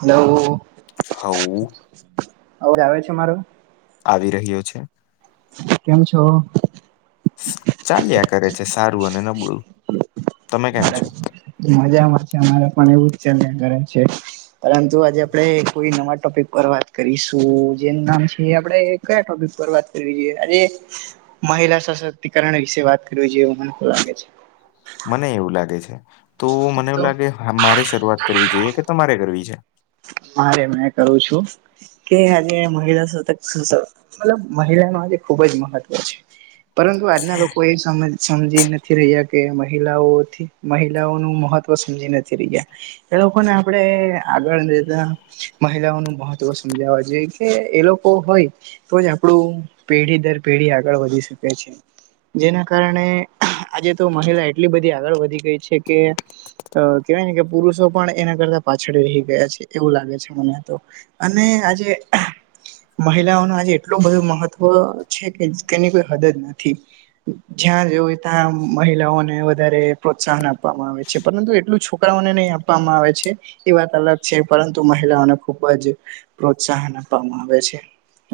Hello હવું અવાજ આવે છે મારો? આવી રહ્યો છે. કેમ છો? ચાલ્યા કરે છે સારું અને નબળું. તમે કેમ છો મજામાં છે અમારે પણ એવું જ ચાલ્યા કરે છે. પરંતુ આજે આપણેે કોઈ નવા ટોપિક પર વાત કરીશું જેનું નામ છે આપણે કયા ટોપિક પર વાત કરવી જોઈએ આજે? મહિલા સશક્તિકરણ વિશે વાત કરવી જોઈએવ મને લાગે છે. મને એવું લાગે છે તો મને તો એવું લાગે મારે શરૂઆત કરવી જોઈએ કે તમારે કરવી છે. હારે મેં કરું છું. કે આજે મહિલાતક મતલબ મહિલા ન આજે ખુબ જ મહત્વ છે. પરંતુ આજના લોકો એ સમ સમજી નથી રહ્યા કે મહિલાઓથી મહિલાઓનું મહત્વ સમજી નથી રહ્યા એ લોકોને આપડે તા મહિલાઓ નું મહત્વ સમજાવવા જોઈએ કે એ લોકો હોય તોજ આપણું પેઢી દર પેઢી આગળ વધી શકે છે. જેના કારણે આજે તો મહિલા એટલી બધી આગળ વધી ગઈ છે કે કેવાય ને કે પુરુષો પણ એના કરતા પાછળ રહી ગેસ છે, એવું લાગે છે મને તો, અને આજે મહિલાઓ નું આજે એટલું બધો મહત્વ છે, કે તેની કોઈ હદ નથી. જ્યાં જો હોય, ત્યાં મહિલાઓને વધારે પ્રોત્સાહન આપવામાં આવે છે, પરંતુ એટલું છોકરાઓને નહીં આપે. આપવામાં આવે છે, એ વાત અલગ. છે, પરંતુ મહિલાઓને ખુબ જ પ્રોત્સાહન આપવામાં આવે છે.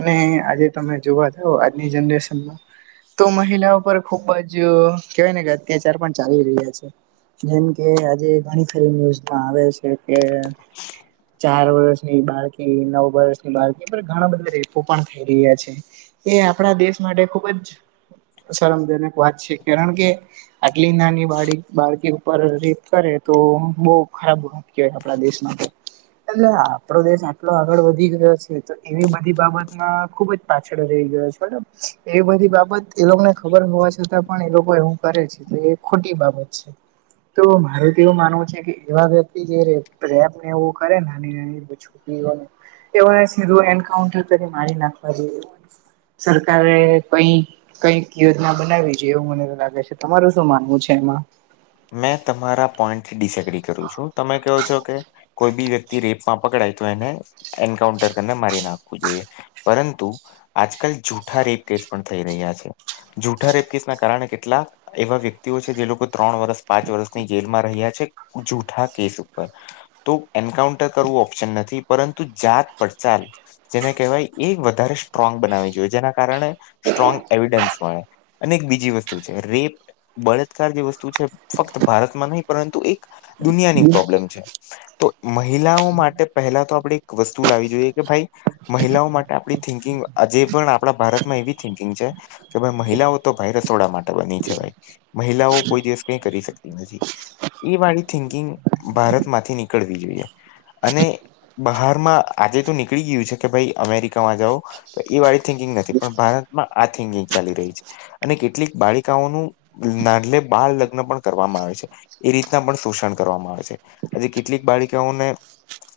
ને આજે, તમે જોવા જાવ, આજની જનરેશનમાં. તો મહિલા પર, ખુબ જ કેહેવાય ને, કે અત્યાચાર પણ ચાલી રહ્યા છે. જેમ કે, આજે ઘણી ફરી ન્યૂઝમાં આવે છે કે ચાર વર્ષની બાળકી, નવ વર્ષની બાળકી, ઘણા બધા રેપો પણ થઈ રહ્યા છે. એ આપણા દેશ માટે ખુબ જ શરમજનક વાત છે, કારણ કે આટલી નાની બાળ બાળકી ઉપર રેપ કરે, તો બહુ ખરાબ. કેવાય, આપણા દેશમાં તો એટલે, આપડો દેશ આટલો આગળ વધી ગયો છે, તો એવી બધી બાબતમાં ખુબ જ પાછળ રહી ગયો છે, બરાબર. એ બધી બાબત એ લોકોને ખબર હોવા છતાં પણ, એ લોકો હું કરે છે, તો એ ખોટી બાબત છે. તો મારુ તો એવું માનવું છે કે, એવા વ્યક્તિ જે રેપ એવું કરે ને, તો એને સીધું એન્કાઉન્ટર કરી મારી નાખવા જોઈએ, સરકારે કંઈ કંઈક યોજના બનાવી જોઈએ, એવું મને લાગે છે, તમારું શું માનવું છે એમાં? મેં તમારા પોઈન્ટ ડીસ એગ્રી કરું છું, તમે કહો છો કે કોઈ બી વ્યક્તિ રેપમાં પકડાય, તો એને એન્કાઉન્ટર કરીને મારી નાખવું જોઈએ. પરંતુ આજકાલ જૂઠા રેપ કેસ પણ થઈ રહ્યા છે. જૂઠા રેપ કેસના કારણે, કેટલાક એવા વ્યક્તિઓ છે, જે લોકો ત્રણ વર્ષ પાંચ વર્ષની જેલમાં રહ્યા છે, જૂઠા કેસ ઉપર તો એન્કાઉન્ટર કરવું ઓપ્શન નથી, પરંતુ જાત પડચાલ જેને કહેવાય, એ વધારે સ્ટ્રોંગ બનાવી જોઈએ, જેના કારણે સ્ટ્રોંગ એવિડન્સ મળે. અને એક બીજી વસ્તુ છે, રેપ, બળત્કાર જે વસ્તુ છે. ફક્ત ભારતમાં નહીં, પરંતુ એક દુનિયાની પ્રોબ્લેમ છે. તો મહિલાઓ માટે પહેલા તો આપણે એક વસ્તુ લાવવી જોઈએ કે, ભાઈ. મહિલાઓ માટે આપણી થિંકિંગ, આજે પણ આપણા ભારતમાં એવી થિંકિંગ છે. કે ભાઈ મહિલાઓ તો ભાઈ રસોડા માટે બની છે, ભાઈ, મહિલાઓ કોઈ દિવસ કઈ કરી શકતી નથી. એ વાળી થિંકિંગ ભારતમાંથી નીકળવી જોઈએ, અને બહારમાં આજે તો નીકળી ગયું છે કે, ભાઈ, અમેરિકામાં જાઓ. તો એ વાળી થિકિંગ નથી, પણ ભારતમાં આ થિન્કિંગ ચાલી રહી છે. અને કેટલીક બાળિકાઓનું નાલે બાળ કરવામાં આવે છે, એ રીતના પણ શોષણ કરવામાં આવે છે, આજે કેટલીક બાળિકાઓને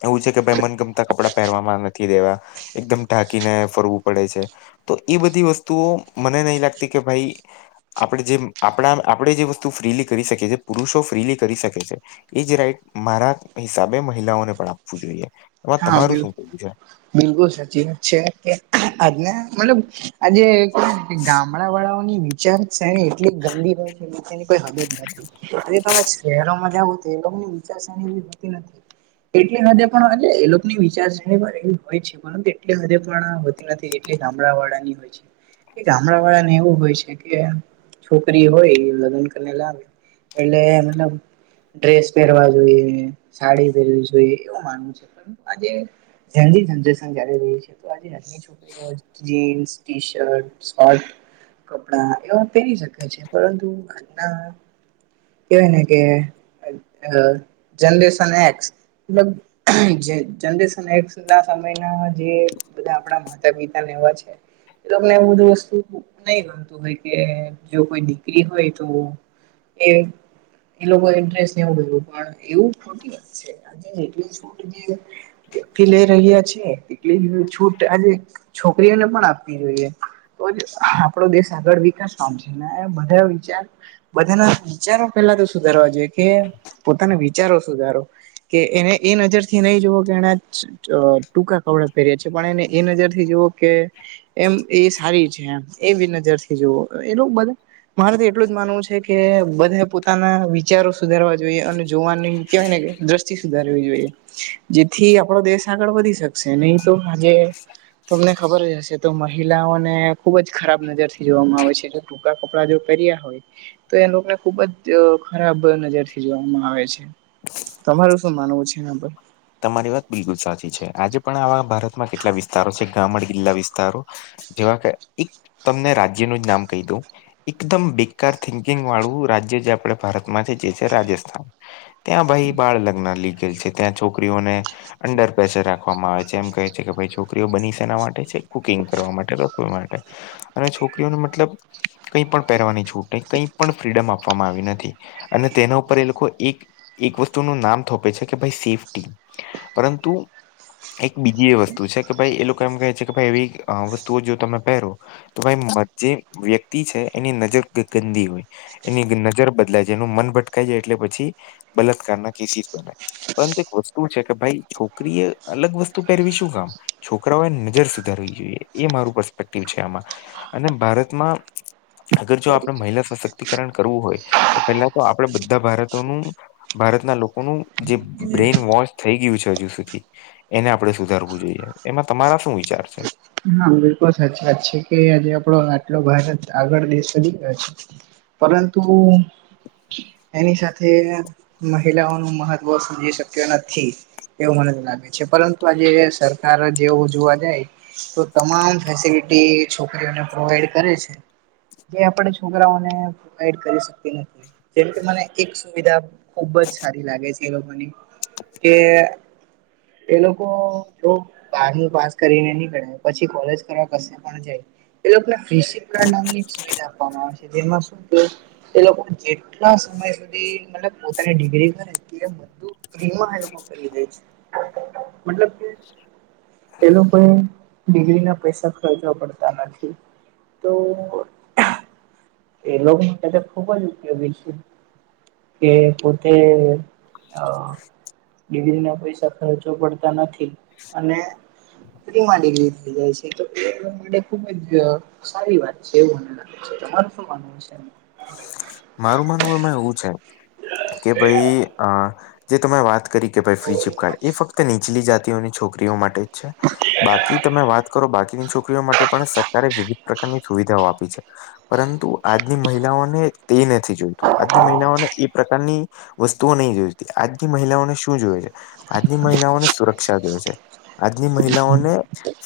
એવું છે કે, ભાઈ, મનગમતા કપડાં પહેરવામાં નથી દેવા, એકદમ ઢાંકીને ફરવું પડે છે. તો એ બધી વસ્તુઓ મને નહીં લાગતી કે, ભાઈ, આપણે જે આપણા, આપણે જે વસ્તુ ફ્રીલી કરી શકે છે, પુરુષો ફ્રીલી કરી શકે છે. એ જ રાઈટ મારા હિસાબે મહિલાઓને પણ આપવું જોઈએ. એમાં હા, તમારું શું બિલકુલ. કેવું છે બિલકુલ સાચી વાત છે, આજને મતલબ આજે કેવાય ને, ગામડા વાળાઓની ચર્ચા છે ને, એટલી ગંદી હોય છે, નીચેની કોઈ હદ નથી. આજે તમે શહેરોમાં જાવ. એની વિચારણી હોતી નથી, એટલી હદે પણ એ ની વિચાર એવી હોય છે, પણ એટલી હદે પણ હોતી નથી, જેટલી ગામડા વાળાની હોય છે. કે, ગામડાવાળા ને એવું હોય છે કે, છોકરી હોય એ લગ્ન કરીને લાવે. એલે એમ. ડ્રેસ પહેરવા જોઈએ, સાડી પહેરવી જોઈએ, એવું માનવું છે. રહી છે, તો આજે છોકરીઓ, જીન્સ, ટી-શર્ટ, શર્ટ. કપડા એવા પહેરી શકાય છે, પરંતુ આજના કને કે અ જનરેન એ જનરેશન એ ના સમયના જે બધા આપણા માતા પિતાને એવા છે. એલોકને એવું બધું વસ્તુ નહી ગમતું હોય કે જો કોઈ દીકરી હોય તો એ એ લોકો ઇન્ટરેસ્ટ નેવું બધુ પણ એવું ખોટી વાત છે, આજે જેટલી [unintelligible] વયકતી લઈ રહ્યા છે, એટલી છૂટ આજે છોકરીઓને પણ આપવી જોઈએ તો જ આપડો દેશ આગળ વિકાસ પામશે ને બધા વિચાર બધાના વિચારો પેલા તો સુધારવા જોઈએ કે પોતાના વિચારો સુધારો કે એને એ નજરથી નહી જોવો કે એના અ ટૂંકા કપડા પહેર્યા છે, પણ એને એ નજરથી જુઓ કે એમ એ સારી છે, એમ એવી નજરથી જોવ એ લો બધા મારે તો એટલું જ માનવું છે, કે બધા પોતાના વિચારો સુધારવા જોઈએ અને જોવાની કહેવાય ને કે દ્રષ્ટિ સુધારવી જોઈએ જેથી આપણો દેશ આગળ વધી શકશે નહી તો આજે તમને ખબર જ હશે તો મહિલાઓને ખુબ જ ખરાબ નજરથી જોવામાં આવે છે. ટૂકા કપડાં જો પહેર્યા હોય તો એ લોકને ખુબ જ અ ખરાબ નજર થી જોવામાં આવે છે, તમારું શું માનવું છે, એના પર? તમારી વાત બિલકુલ સાચી છે, આજે પણ આવા ભારતમાં કેટલા વિસ્તારો છે, ગામડ ગીલ્લા વિસ્તારો જેવા કે એક તમને રાજ્યનું જ નામ કહી દવ એકદમ બેકાર થિંકિંગ વાળું રાજ્ય જે આપડ ભારતમાં છે, જે છે, રાજસ્થાન ત્યાં ભાઈ બાળ લગ્ન લીગેલ છે, ત્યાં છોકરીઓને અંડર પ્રેશર રાખવામાં આવે છે, એમ કહે છે, કે ભાઈ છોકરીઓ બની શેના માટે છે, કુકિંગ કરવા માટે રસોઈ માટે અને છોકરીઓને મતલબ કંઈ પણ પહેરવાની છૂટ કઈ પણ ફ્રીડમ આપવામાં આવી નથી અને તેના ઉપર એ લોકો એક એક વસ્તુનું નામ થોપે છે, કે ભાઈ સેફ્ટી પરંતુ એક બીજી એ વસ્તુ છે, કે ભાઈ એ લોકો એમ કહે છે, કે ભાઈ એવી અ વસ્તુઓ જો તમે પહેરો તો ભાઈ જે વ્યક્તિ છે, એની નજર ગ ગંદી હોય એની નજર બદલાય છે, એનું મન ભટકાાય જાય એટલે પછી બલાત્કારના કેસીસ બને પરંતુ વસ્તુ છે, કે ભાઈ છોકરી એ અલગ વસ્તુ પહેરવી શું કામ છોકરાઓએ નજર સુધારવી જોઈએ એ મારું પસ્પેક્ટિવ છે, આમાં અને ભારતમાં અગર જો આપણે મહિલા સશક્તિકરણ કરવું હોય તો પેલા તો આપણેે બધા ભારતોનું ભારતના લોકોનું જે બ્રેઇન વોશ થઈ ગયું છે, હજુ સુધી એને આપણે સુધારવું જોઈએ એમાં તમારા શું વિચાર છે? હા બિલકુલ સાચી વાત છે, કે આજે આપડો આટલો ભારત આગળ દેશ બની ગયો છે. પરંતુ એની સાથે મહિલાઓનુ મહત્વ સમજી શક્યો નથી એવું મને લાગે છે, પરંતુ આજે સરકાર જેવું જોવા જાય તો તમામ ફેસિલિટી છોકરીઓને પ્રોવાઈડ કરે છે. જે આપણે છોકરાઓને પોવાઈડ કરી શકતી નથી જેમકે મને એક સુવિધા ખુબ જ સારી લાગે છે, એ લોકોની કે એલોકો જો બારમુ પાસ કરીને નીકરહે પછી કોલેજ કરવા કશે પણ જાય એ લોકોને ફી શીપ કાડૅ નામની સુવિધા આપવામાં આવે છે, જેમાં શું કે એ લોકો જેટલા સમય સુધી મતલબ પોતાની ડિગ્રી કરે તે બધુ ફીમા એ લોકો કરી દે છે, મતલબ કે એ લોકો એ ડિગ્રીના પૈસા ખરચવા પડતા નથી તો એ લોકોની સાથે ખુબ જ ઉપયોગી છે, કે પોતે અ ડિગ્રીના પૈસા ખરચવા પડતા નથી. અને [unintelligible] સારી વાત છે, [unintelligible] તમારું શું માનવું છે એમ? મારું માનવું એમાં એવું છે કે ભઈ અ જે તમે વાત કરી કે ભાઈ ફ્રી સિપકાર્ડ એ ફક્ત નીચલી જાતિઓની છોકરીઓ માટે જ છે. બાકી તમે વાત કરો બાકીની છોકરીઓ માટે પણ સરકારે વિવિધ પ્રકારની સુવિધાઓ આપી છે. પરંતુ આજની મહિલાઓને તે નથી જોઈતું. આજની મહિલાઓને એ પ્રકારની વસ્તુઓ નહી જોઈતી. આજની મહિલાઓને શું જોવે છે? આજની મહિલાઓને સુરક્ષા જોવે છે. આજની મહિલાઓને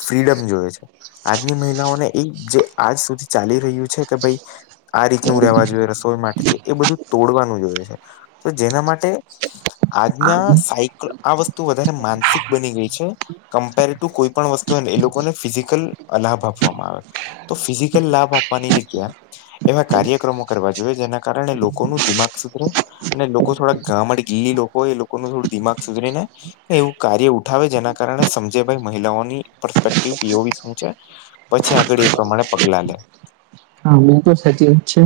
ફ્રીડમ જોવે છે. આજની મહિલાઓને એ જે આજ સુધી ચાલી રહ્યું છે કે ભઈ આ રીતનું રહેવા જોઈએ રસોઈ માટે છે એ બધું તોડવાનું જોએ છે. તો જેના માટે આજના સાયકલ આ વસ્તુ વધારે માનસિક બની ગઈ છે. કમ્પેર ટુ કોઈ પણ વસ્તુ હોય ને એ લોકોને ફિઝિકલ અ લાભ આપવામાં આવે. તો ફિઝિકલ લાભ આપવાની જગ્યા એવા કાર્યક્રમો કરવા જોઈએ, જેના કારણે લોકોનું દિમાગ સુધરે. અને લોકો થોડા ગામડ ગીલી લોકો હોય એ લોકોનું થોડું દિમાગ સુધરીને એવું કાર્ય ઉઠાવે જેના કારણે સમજે ભઈ મહિલાઓની પરપેક્ટિવ પીઓવી શું છે. પછી આગળ એ પ્રમાણે પગલાં લે. હા બિલકુલ સાચી વાત છે.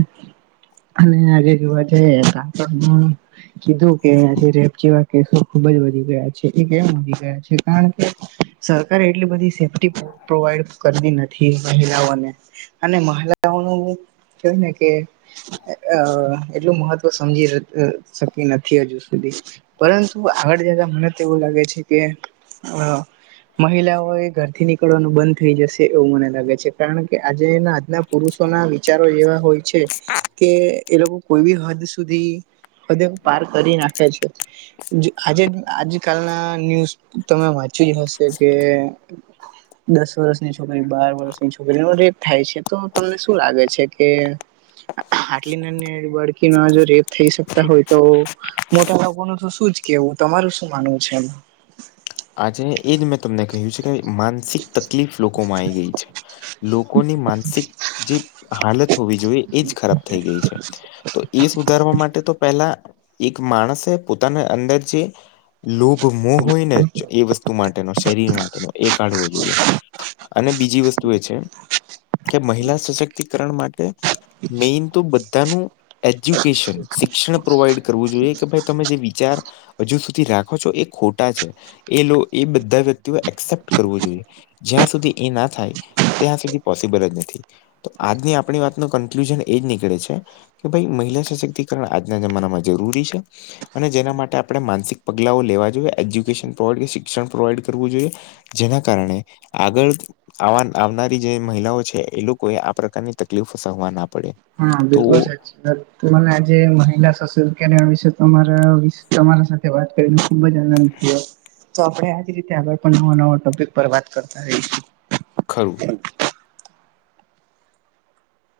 અને આજે [unintelligible] કીધું કે આજે રેપ જેવા કેસો ખુબ જ વધી ગયા છે. એ કેમ વધી ગયા છે કારણ કે સરકાર એટલી બધી સેફ્ટી પ્રોવાઈડ કરતી નથી મહિલાઓને. અને મહલાઓનું કેવાય ને કે અ એટલું મહત્વ સમજી શકી નથી હજુ સુધી. પરંતુ આગળ જતા મને તો એવું લાગે છે કે અ મહિલાઓએ ઘરથી નીક નિકળવાનું બંધ થઈ જશે એવું મને લાગે છે. કારણ કે આજે એના આજના પુરુષોના વિચારો એવા હોય છે, કે એ લોકો કોઈ બી હદ સુધી હદે પાર કરી નાખે છે. જે આજે જ આજકાલના ન્યૂઝ તમે વાંચી જ હશે કે દસ વર્ષની છોકરી, બાર વર્ષની છોકરીનો રેપ થાય છે. તો તમને શું લાગે છે કે આટલી નાની નાની બાળકીનો જો રેપ થઈ શકતા હોય તો. મોટા લોકોનું તો શું જ કેવું? તમારું શું માનવું છે એમ? આજે એજ મેં તમને કહ્યું છે કે માનસિક તકલીફ લોકોમાં આઈ ગઈ છે. લોકોની માનસિક જે હાલત હોવી જોઈએ એજ ખરાબ થઈ ગઈ છે. તો એ સુધારવા માટે તો પેલા એક માણસે પોતાના અંદર જે લોભ, મોહ હોય ને એ વસ્તુ માટેનો, શરીર માટેનો એ કાઢવો જોઈએ. અને બીજી વસ્તુ એ છે કે મહિલા સશક્તિકરણ માટે મેન તો બધાનું એજ્યુકેશન, શિક્ષણ પ્રોવાઈડ કરવું જોઈએ કે ભાઈ તમે જે વિચાર હજુ સુધી રાખો છો એ ખોટા છે. એ લો એ બધા વ્યક્તિઓએ એકસેપ્ટ કરવો જોઈએ. જ્યાં સુધી એ ના થાય ત્યાં સુધી પોસિબલ જ નથી. તો આજની આપણી વાતનું કન્ક્લુઝન એ જ નીકળે છે કે ભઈ મહિલા સશક્તિકરણ આજના જમાનામાં જરૂરી છે. અને જેના માટે આપણે માનસિક પગલાઓ લેવા જોઈએ, એજ્યુકેશન પ્રોવાઈડ કે શિક્ષણ પ્રોવાઈડ કરવું જોઈએ. જેના કારણે આગળ આવા ન આવનારી જે મહિલાઓ છે, એ લોકોએ આ પ્રકારની તકલીફ સહવા ના પડે. હા બિલકુલ તો સાચી. મને આજે મહિલા સશક્તિકરણ વિશે તમારા વીસ તમારા સાથે વાત કરીને ખુબ જ આનંદ થય થયો. તો આપણે આજ રીતે આગળ પણ નવા નવા ટોપિક પર વાત કરતા રહીશું. ખરું. હમ